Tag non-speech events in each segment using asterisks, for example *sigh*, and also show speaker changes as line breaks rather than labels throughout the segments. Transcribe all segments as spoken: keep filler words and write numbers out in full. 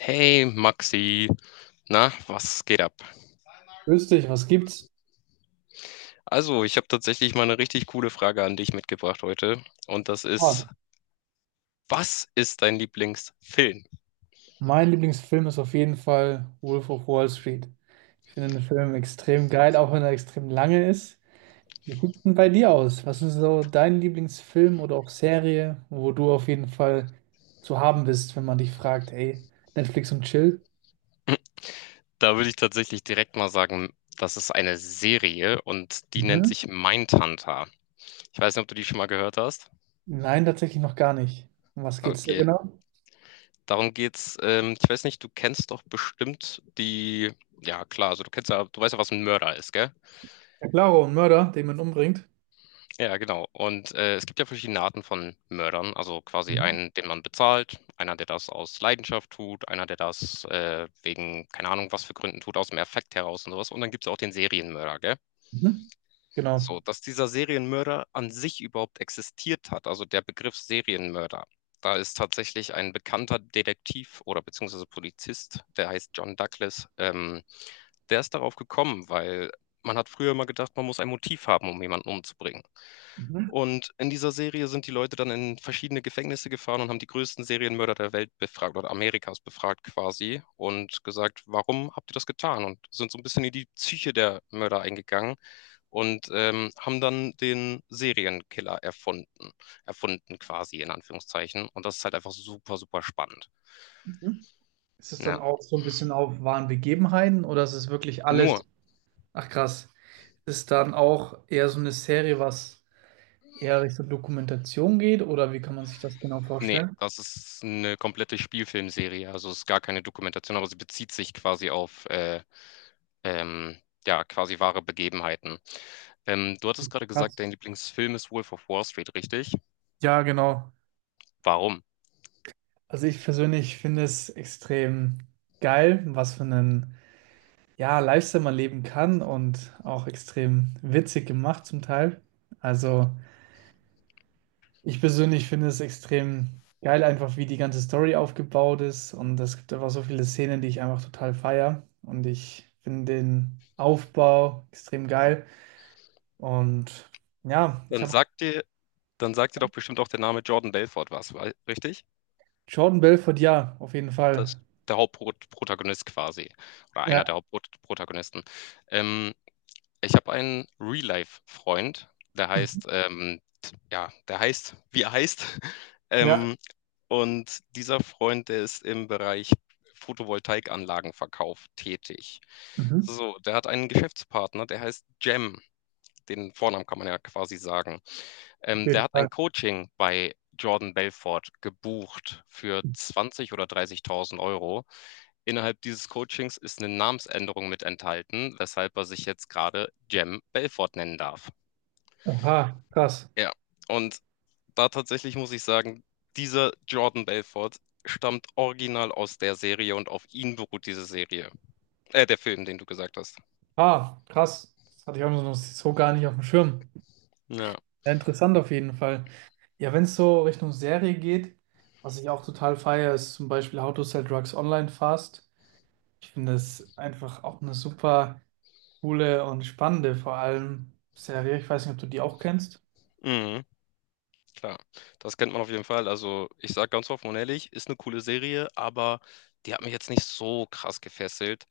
Hey Maxi, na, was geht ab?
Grüß dich, was gibt's?
Also, ich habe tatsächlich mal eine richtig coole Frage an dich mitgebracht heute. Und das
Ah,
ist, was ist dein Lieblingsfilm?
mein Lieblingsfilm ist auf jeden Fall Wolf of Wall Street. Ich finde den Film extrem geil, auch wenn er extrem lange ist. Wie sieht's denn bei dir aus? Was ist so dein Lieblingsfilm oder auch Serie, wo du auf jeden Fall zu haben bist, wenn man dich fragt, ey, Netflix und Chill?
Da würde ich tatsächlich direkt mal sagen, das ist eine Serie und die nennt
Mhm.
sich Mindhunter. Ich weiß nicht, ob du die schon mal gehört hast.
Nein, tatsächlich noch gar nicht. Um was geht's da
Okay,
genau?
darum geht's. Ähm, ich weiß nicht, du kennst doch bestimmt die, ja klar, also du kennst ja, du weißt ja, was ein Mörder ist, gell?
Ja, Claro, ein Mörder, den man umbringt.
Ja, genau. Und äh, es gibt ja verschiedene Arten von Mördern. Also quasi
Mhm.
einen, den man bezahlt, einer, der das aus Leidenschaft tut, einer, der das äh, wegen, keine Ahnung, was für Gründen tut, aus dem Affekt heraus und sowas. Und dann gibt es auch den Serienmörder, gell?
Mhm. Genau.
So, dass dieser Serienmörder an sich überhaupt existiert hat, also der Begriff Serienmörder. Da ist tatsächlich ein bekannter Detektiv oder beziehungsweise Polizist, der heißt John Douglas, ähm, der ist darauf gekommen, weil man hat früher immer gedacht, man muss ein Motiv haben, um jemanden umzubringen.
Mhm.
Und in dieser Serie sind die Leute dann in verschiedene Gefängnisse gefahren und haben die größten Serienmörder der Welt befragt oder Amerikas befragt quasi und gesagt, warum habt ihr das getan? Und sind so ein bisschen in die Psyche der Mörder eingegangen und ähm, haben dann den Serienkiller erfunden. Erfunden quasi in Anführungszeichen. Und das ist halt einfach super, super spannend.
Mhm. Ist es dann
Ja.
auch so ein bisschen auf wahren Begebenheiten, oder ist es wirklich
Nur,
alles? Ach krass. Ist dann auch eher so eine Serie, was eher Richtung Dokumentation geht, oder wie kann man sich das genau
nee,
vorstellen?
das ist eine komplette Spielfilmserie. Also es ist gar keine Dokumentation, aber sie bezieht sich quasi auf äh, ähm, ja, quasi wahre Begebenheiten. Ähm, du hattest gerade gesagt,
Krass.
dein Lieblingsfilm ist Wolf of Wall Street, richtig?
Ja, genau.
Warum?
Also ich persönlich finde es extrem geil, was für einen, ja, Lifestyle man leben kann, und auch extrem witzig gemacht zum Teil. Also ich persönlich finde es extrem geil, einfach wie die ganze Story aufgebaut ist, und es gibt einfach so viele Szenen, die ich einfach total feier, und ich finde den Aufbau extrem geil. Und ja, ich
Dann
habe
sagt dir, dann sagt dir doch bestimmt auch der Name Jordan Belfort was, weil- richtig?
Jordan Belfodil, auf jeden
Das
Fall.
ist der Hauptprotagonist quasi. Oder einer
Ja.
der Hauptprotagonisten. Ähm, Ich habe einen Real-Life-Freund, der
Mhm.
heißt, ähm, ja, der heißt, wie er heißt. *laughs*
Ja.
Ähm, und dieser Freund, der ist im Bereich Photovoltaikanlagenverkauf tätig.
Mhm.
So, der hat einen Geschäftspartner, der heißt Jem. Den Vornamen kann man ja quasi sagen.
Auf
Ähm, der
jeden
hat
Fall.
ein Coaching bei Jordan Belfort gebucht für zwanzig oder dreißigtausend Euro. Innerhalb dieses Coachings ist eine Namensänderung mit enthalten, weshalb er sich jetzt gerade Jem Belfort nennen darf.
Oha, krass.
Ja, und da tatsächlich muss ich sagen, dieser Jordan Belfort stammt original aus der Serie und auf ihn beruht diese Serie. Äh, der Film, den du gesagt hast.
Ah, krass. Das hatte ich auch noch so gar nicht auf dem Schirm.
Ja.
Ja, interessant auf jeden Fall. Ja, wenn es so Richtung Serie geht, was ich auch total feiere, ist zum Beispiel How to Sell Drugs Online Fast. Ich finde es einfach auch eine super coole und spannende, vor allem Serie. Ich weiß nicht, ob du die auch kennst.
Mhm, klar, das kennt man auf jeden Fall. Also, ich sage ganz offen und ehrlich, ist eine coole Serie, aber die hat mich jetzt nicht so krass gefesselt.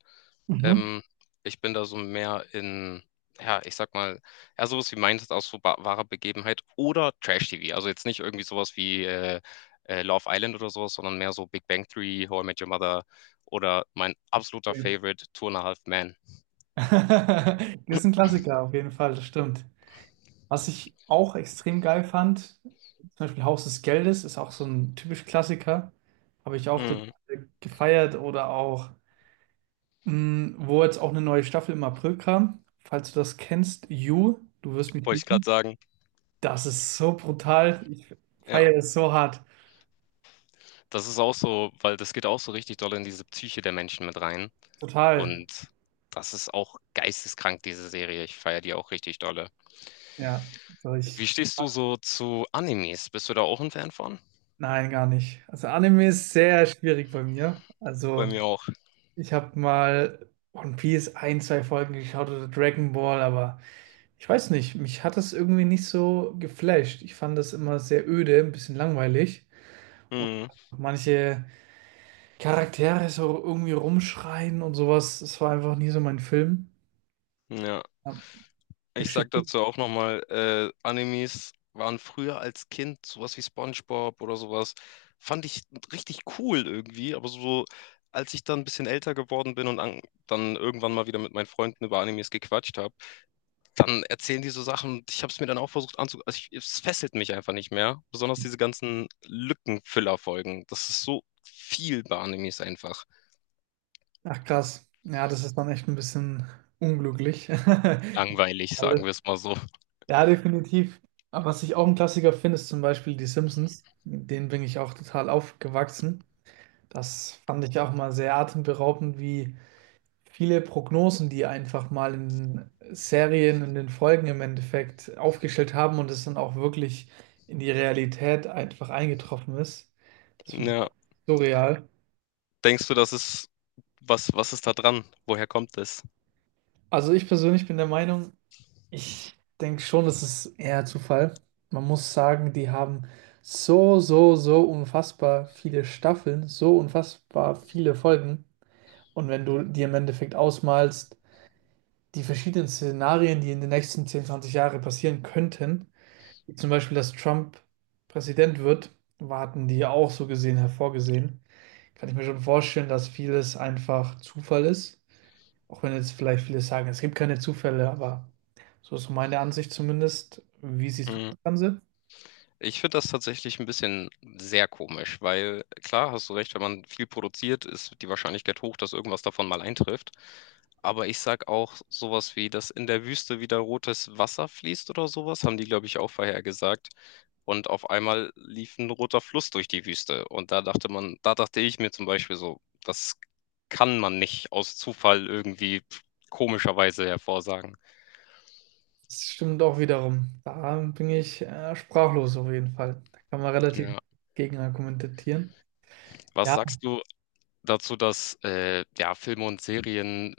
Mhm.
Ähm, Ich bin da so mehr in, ja, ich sag mal, ja, sowas wie meintest aus so ba- wahrer Begebenheit oder Trash-T V. Also jetzt nicht irgendwie sowas wie äh, äh, Love Island oder sowas, sondern mehr so Big Bang Theory, How I Met Your Mother oder mein absoluter
Ja.
Favorite, Two and a Half Men.
*laughs* Das ist ein Klassiker auf jeden Fall, das stimmt. Was ich auch extrem geil fand, zum Beispiel Haus des Geldes, ist auch so ein typisch Klassiker. Habe ich auch total
Mhm.
gefeiert. Oder auch, mh, wo jetzt auch eine neue Staffel im April kam: Falls du das kennst, You, du wirst mich
Wollte ich gerade
lieben.
sagen.
Das ist so brutal. Ich
Ja,
feiere es so hart.
das ist auch so, weil das geht auch so richtig doll in diese Psyche der Menschen mit rein.
Total.
Und das ist auch geisteskrank, diese Serie. Ich feiere die auch richtig dolle.
Ja. Also ich,
Wie stehst du so zu Animes? Bist du da auch ein Fan von?
nein, gar nicht. Also Anime ist sehr schwierig bei mir.
Bei
Also
mir auch.
ich habe mal One Piece ein, zwei Folgen geschaut oder Dragon Ball, aber ich weiß nicht, mich hat das irgendwie nicht so geflasht. Ich fand das immer sehr öde, ein bisschen langweilig.
Hm,
Manche Charaktere so irgendwie rumschreien und sowas, das war einfach nie so mein Film.
ja,
Ja, mir
ich sag
steht-
dazu auch nochmal, äh, Animes waren früher als Kind sowas wie SpongeBob oder sowas, fand ich richtig cool irgendwie, aber so so, als ich dann ein bisschen älter geworden bin und an, dann irgendwann mal wieder mit meinen Freunden über Animes gequatscht habe, dann erzählen die so Sachen. Ich habe es mir dann auch versucht anzugucken. Also ich, es fesselt mich einfach nicht mehr. Besonders diese ganzen Lückenfüller-Folgen. Das ist so viel bei Animes einfach.
Ach krass, ja, das ist dann echt ein bisschen unglücklich.
Langweilig,
*laughs*
sagen
Alles.
wir es mal so.
Ja, definitiv. Aber was ich auch ein Klassiker finde, ist zum Beispiel die Simpsons. Mit denen bin ich auch total aufgewachsen. Das fand ich auch mal sehr atemberaubend, wie viele Prognosen, die einfach mal in Serien und in Folgen im Endeffekt aufgestellt haben und es dann auch wirklich in die Realität einfach eingetroffen ist. Das finde ich
Ja.
auch surreal.
Denkst du, das ist, was, was ist da dran? Woher kommt das?
Also ich persönlich bin der Meinung, ich denke schon, das ist eher Zufall. Man muss sagen, die haben so, so, so unfassbar viele Staffeln, so unfassbar viele Folgen. Und wenn du dir im Endeffekt ausmalst, die verschiedenen Szenarien, die in den nächsten zehn, zwanzig Jahren passieren könnten, zum Beispiel, dass Trump Präsident wird, warten die ja auch so gesehen hervorgesehen. Kann ich mir schon vorstellen, dass vieles einfach Zufall ist. Auch wenn jetzt vielleicht viele sagen, es gibt keine Zufälle, aber so ist so meine Ansicht zumindest. Wie siehst du
Mm.
das Ganze?
Ich finde das tatsächlich ein bisschen sehr komisch, weil klar, hast du recht, wenn man viel produziert, ist die Wahrscheinlichkeit hoch, dass irgendwas davon mal eintrifft. Aber ich sag auch sowas wie, dass in der Wüste wieder rotes Wasser fließt oder sowas, haben die, glaube ich, auch vorhergesagt. Und auf einmal lief ein roter Fluss durch die Wüste. Und da dachte man, da dachte ich mir zum Beispiel so, das kann man nicht aus Zufall irgendwie komischerweise hervorsagen.
Das stimmt auch wiederum. Da bin ich äh, sprachlos auf jeden Fall. Da kann man relativ
Ja.
gegen argumentieren.
Was
Ja,
sagst du dazu, dass äh, ja, Filme und Serien,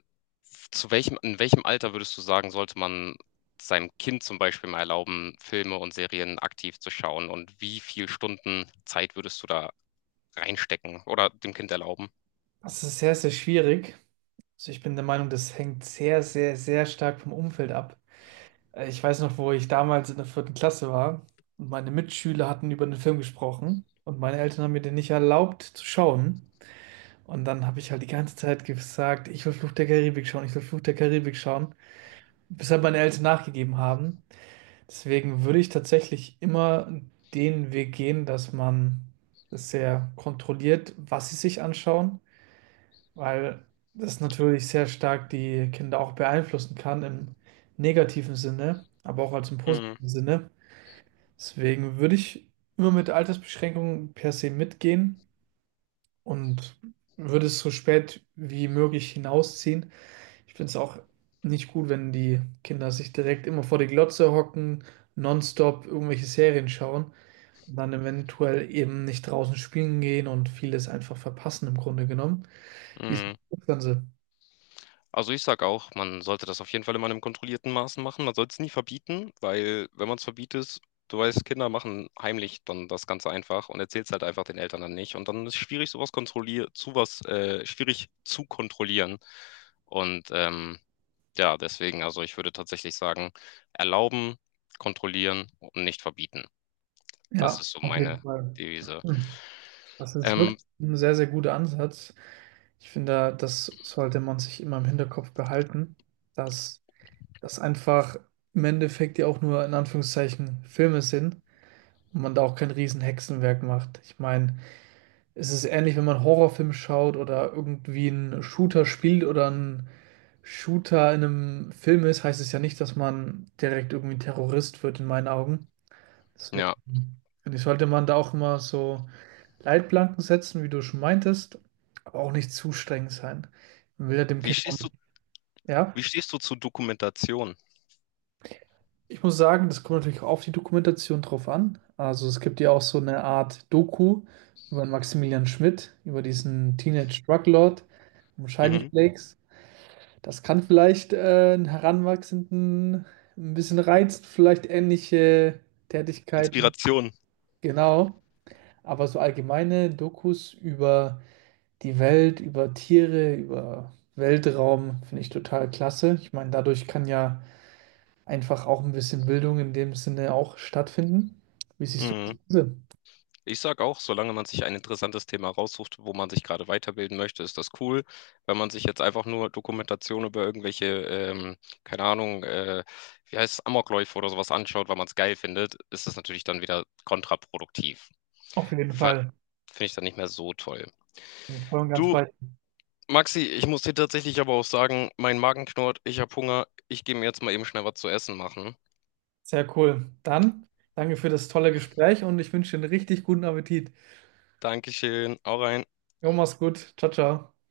zu welchem, in welchem Alter würdest du sagen, sollte man seinem Kind zum Beispiel mal erlauben, Filme und Serien aktiv zu schauen? Und wie viel Stunden Zeit würdest du da reinstecken oder dem Kind erlauben?
das ist sehr, sehr schwierig. Also ich bin der Meinung, das hängt sehr, sehr, sehr stark vom Umfeld ab. Äh, Ich weiß noch, wo ich damals in der vierten Klasse war und meine Mitschüler hatten über den Film gesprochen und meine Eltern haben mir den nicht erlaubt zu schauen. Und dann habe ich halt die ganze Zeit gesagt, ich will Fluch der Karibik schauen, ich will Fluch der Karibik schauen, bis halt meine Eltern nachgegeben haben. Deswegen würde ich tatsächlich immer den Weg gehen, dass man es sehr kontrolliert, was sie sich anschauen, weil das natürlich sehr stark die Kinder auch beeinflussen kann, im negativen Sinne, aber auch als im
Mhm.
positiven Sinne. Deswegen würde ich immer mit Altersbeschränkungen per se mitgehen und würde es so spät wie möglich hinausziehen. Ich finde es auch nicht gut, wenn die Kinder sich direkt immer vor die Glotze hocken, nonstop irgendwelche Serien schauen und dann eventuell eben nicht draußen spielen gehen und vieles einfach verpassen im Grunde genommen. Wie ist
Mhm.
das Ganze?
Also ich sag auch, man sollte das auf jeden Fall immer in einem kontrollierten Maßen machen. Man sollte es nie verbieten, weil wenn man es verbietet, du weißt, Kinder machen heimlich dann das Ganze einfach und erzählen es halt einfach den Eltern dann nicht. Und dann ist es schwierig, sowas kontrollier zu was, äh, schwierig zu kontrollieren. Und ähm, ja, deswegen, also ich würde tatsächlich sagen, erlauben, kontrollieren und nicht verbieten. Das
Ja,
ist so
auf
meine
jeden Fall.
Devise.
Hm. Das ist
Ähm,
wirklich ein sehr, sehr guter Ansatz. Ich finde, das sollte man sich immer im Hinterkopf behalten, dass das einfach im Endeffekt ja auch nur in Anführungszeichen Filme sind und man da auch kein riesen Hexenwerk macht. Ich meine, es ist ähnlich, wenn man einen Horrorfilm schaut oder irgendwie einen Shooter spielt oder ein Shooter in einem Film ist, heißt es ja nicht, dass man direkt irgendwie ein Terrorist wird, in meinen Augen. Deswegen
ja,
finde ich, sollte man da auch immer so Leitplanken setzen, wie du schon meintest, aber auch nicht zu streng sein. Man will ja dem
wie
Kind auch
stehst du,
nicht. Ja,
wie stehst du zu Dokumentation?
ich muss sagen, das kommt natürlich auch auf die Dokumentation drauf an. Also es gibt ja auch so eine Art Doku über Maximilian Schmidt, über diesen Teenage Druglord, um Shiny
Mhm.
Flakes. Das kann vielleicht äh, einen Heranwachsenden ein bisschen reizen, vielleicht ähnliche Tätigkeiten,
Inspiration.
genau. Aber so allgemeine Dokus über die Welt, über Tiere, über Weltraum, finde ich total klasse. Ich meine, dadurch kann ja einfach auch ein bisschen Bildung in dem Sinne auch stattfinden. Wie siehst du
Mhm.
das?
Ich sag auch, solange man sich ein interessantes Thema raussucht, wo man sich gerade weiterbilden möchte, ist das cool. Wenn man sich jetzt einfach nur Dokumentation über irgendwelche, ähm, keine Ahnung, äh, wie heißt es, Amokläufe oder sowas anschaut, weil man es geil findet, ist das natürlich dann wieder kontraproduktiv.
Auf jeden
Ver-
Fall.
Finde ich dann nicht mehr so toll.
Bin ich voll und ganz
Du,
bei. Dir.
Maxi, ich muss dir tatsächlich aber auch sagen, mein Magen knurrt, ich habe Hunger, ich gehe mir jetzt mal eben schnell was zu essen machen.
Sehr cool. Dann danke für das tolle Gespräch und ich wünsche dir einen richtig guten Appetit.
Dankeschön, auch rein.
Jo, mach's gut. Ciao, ciao.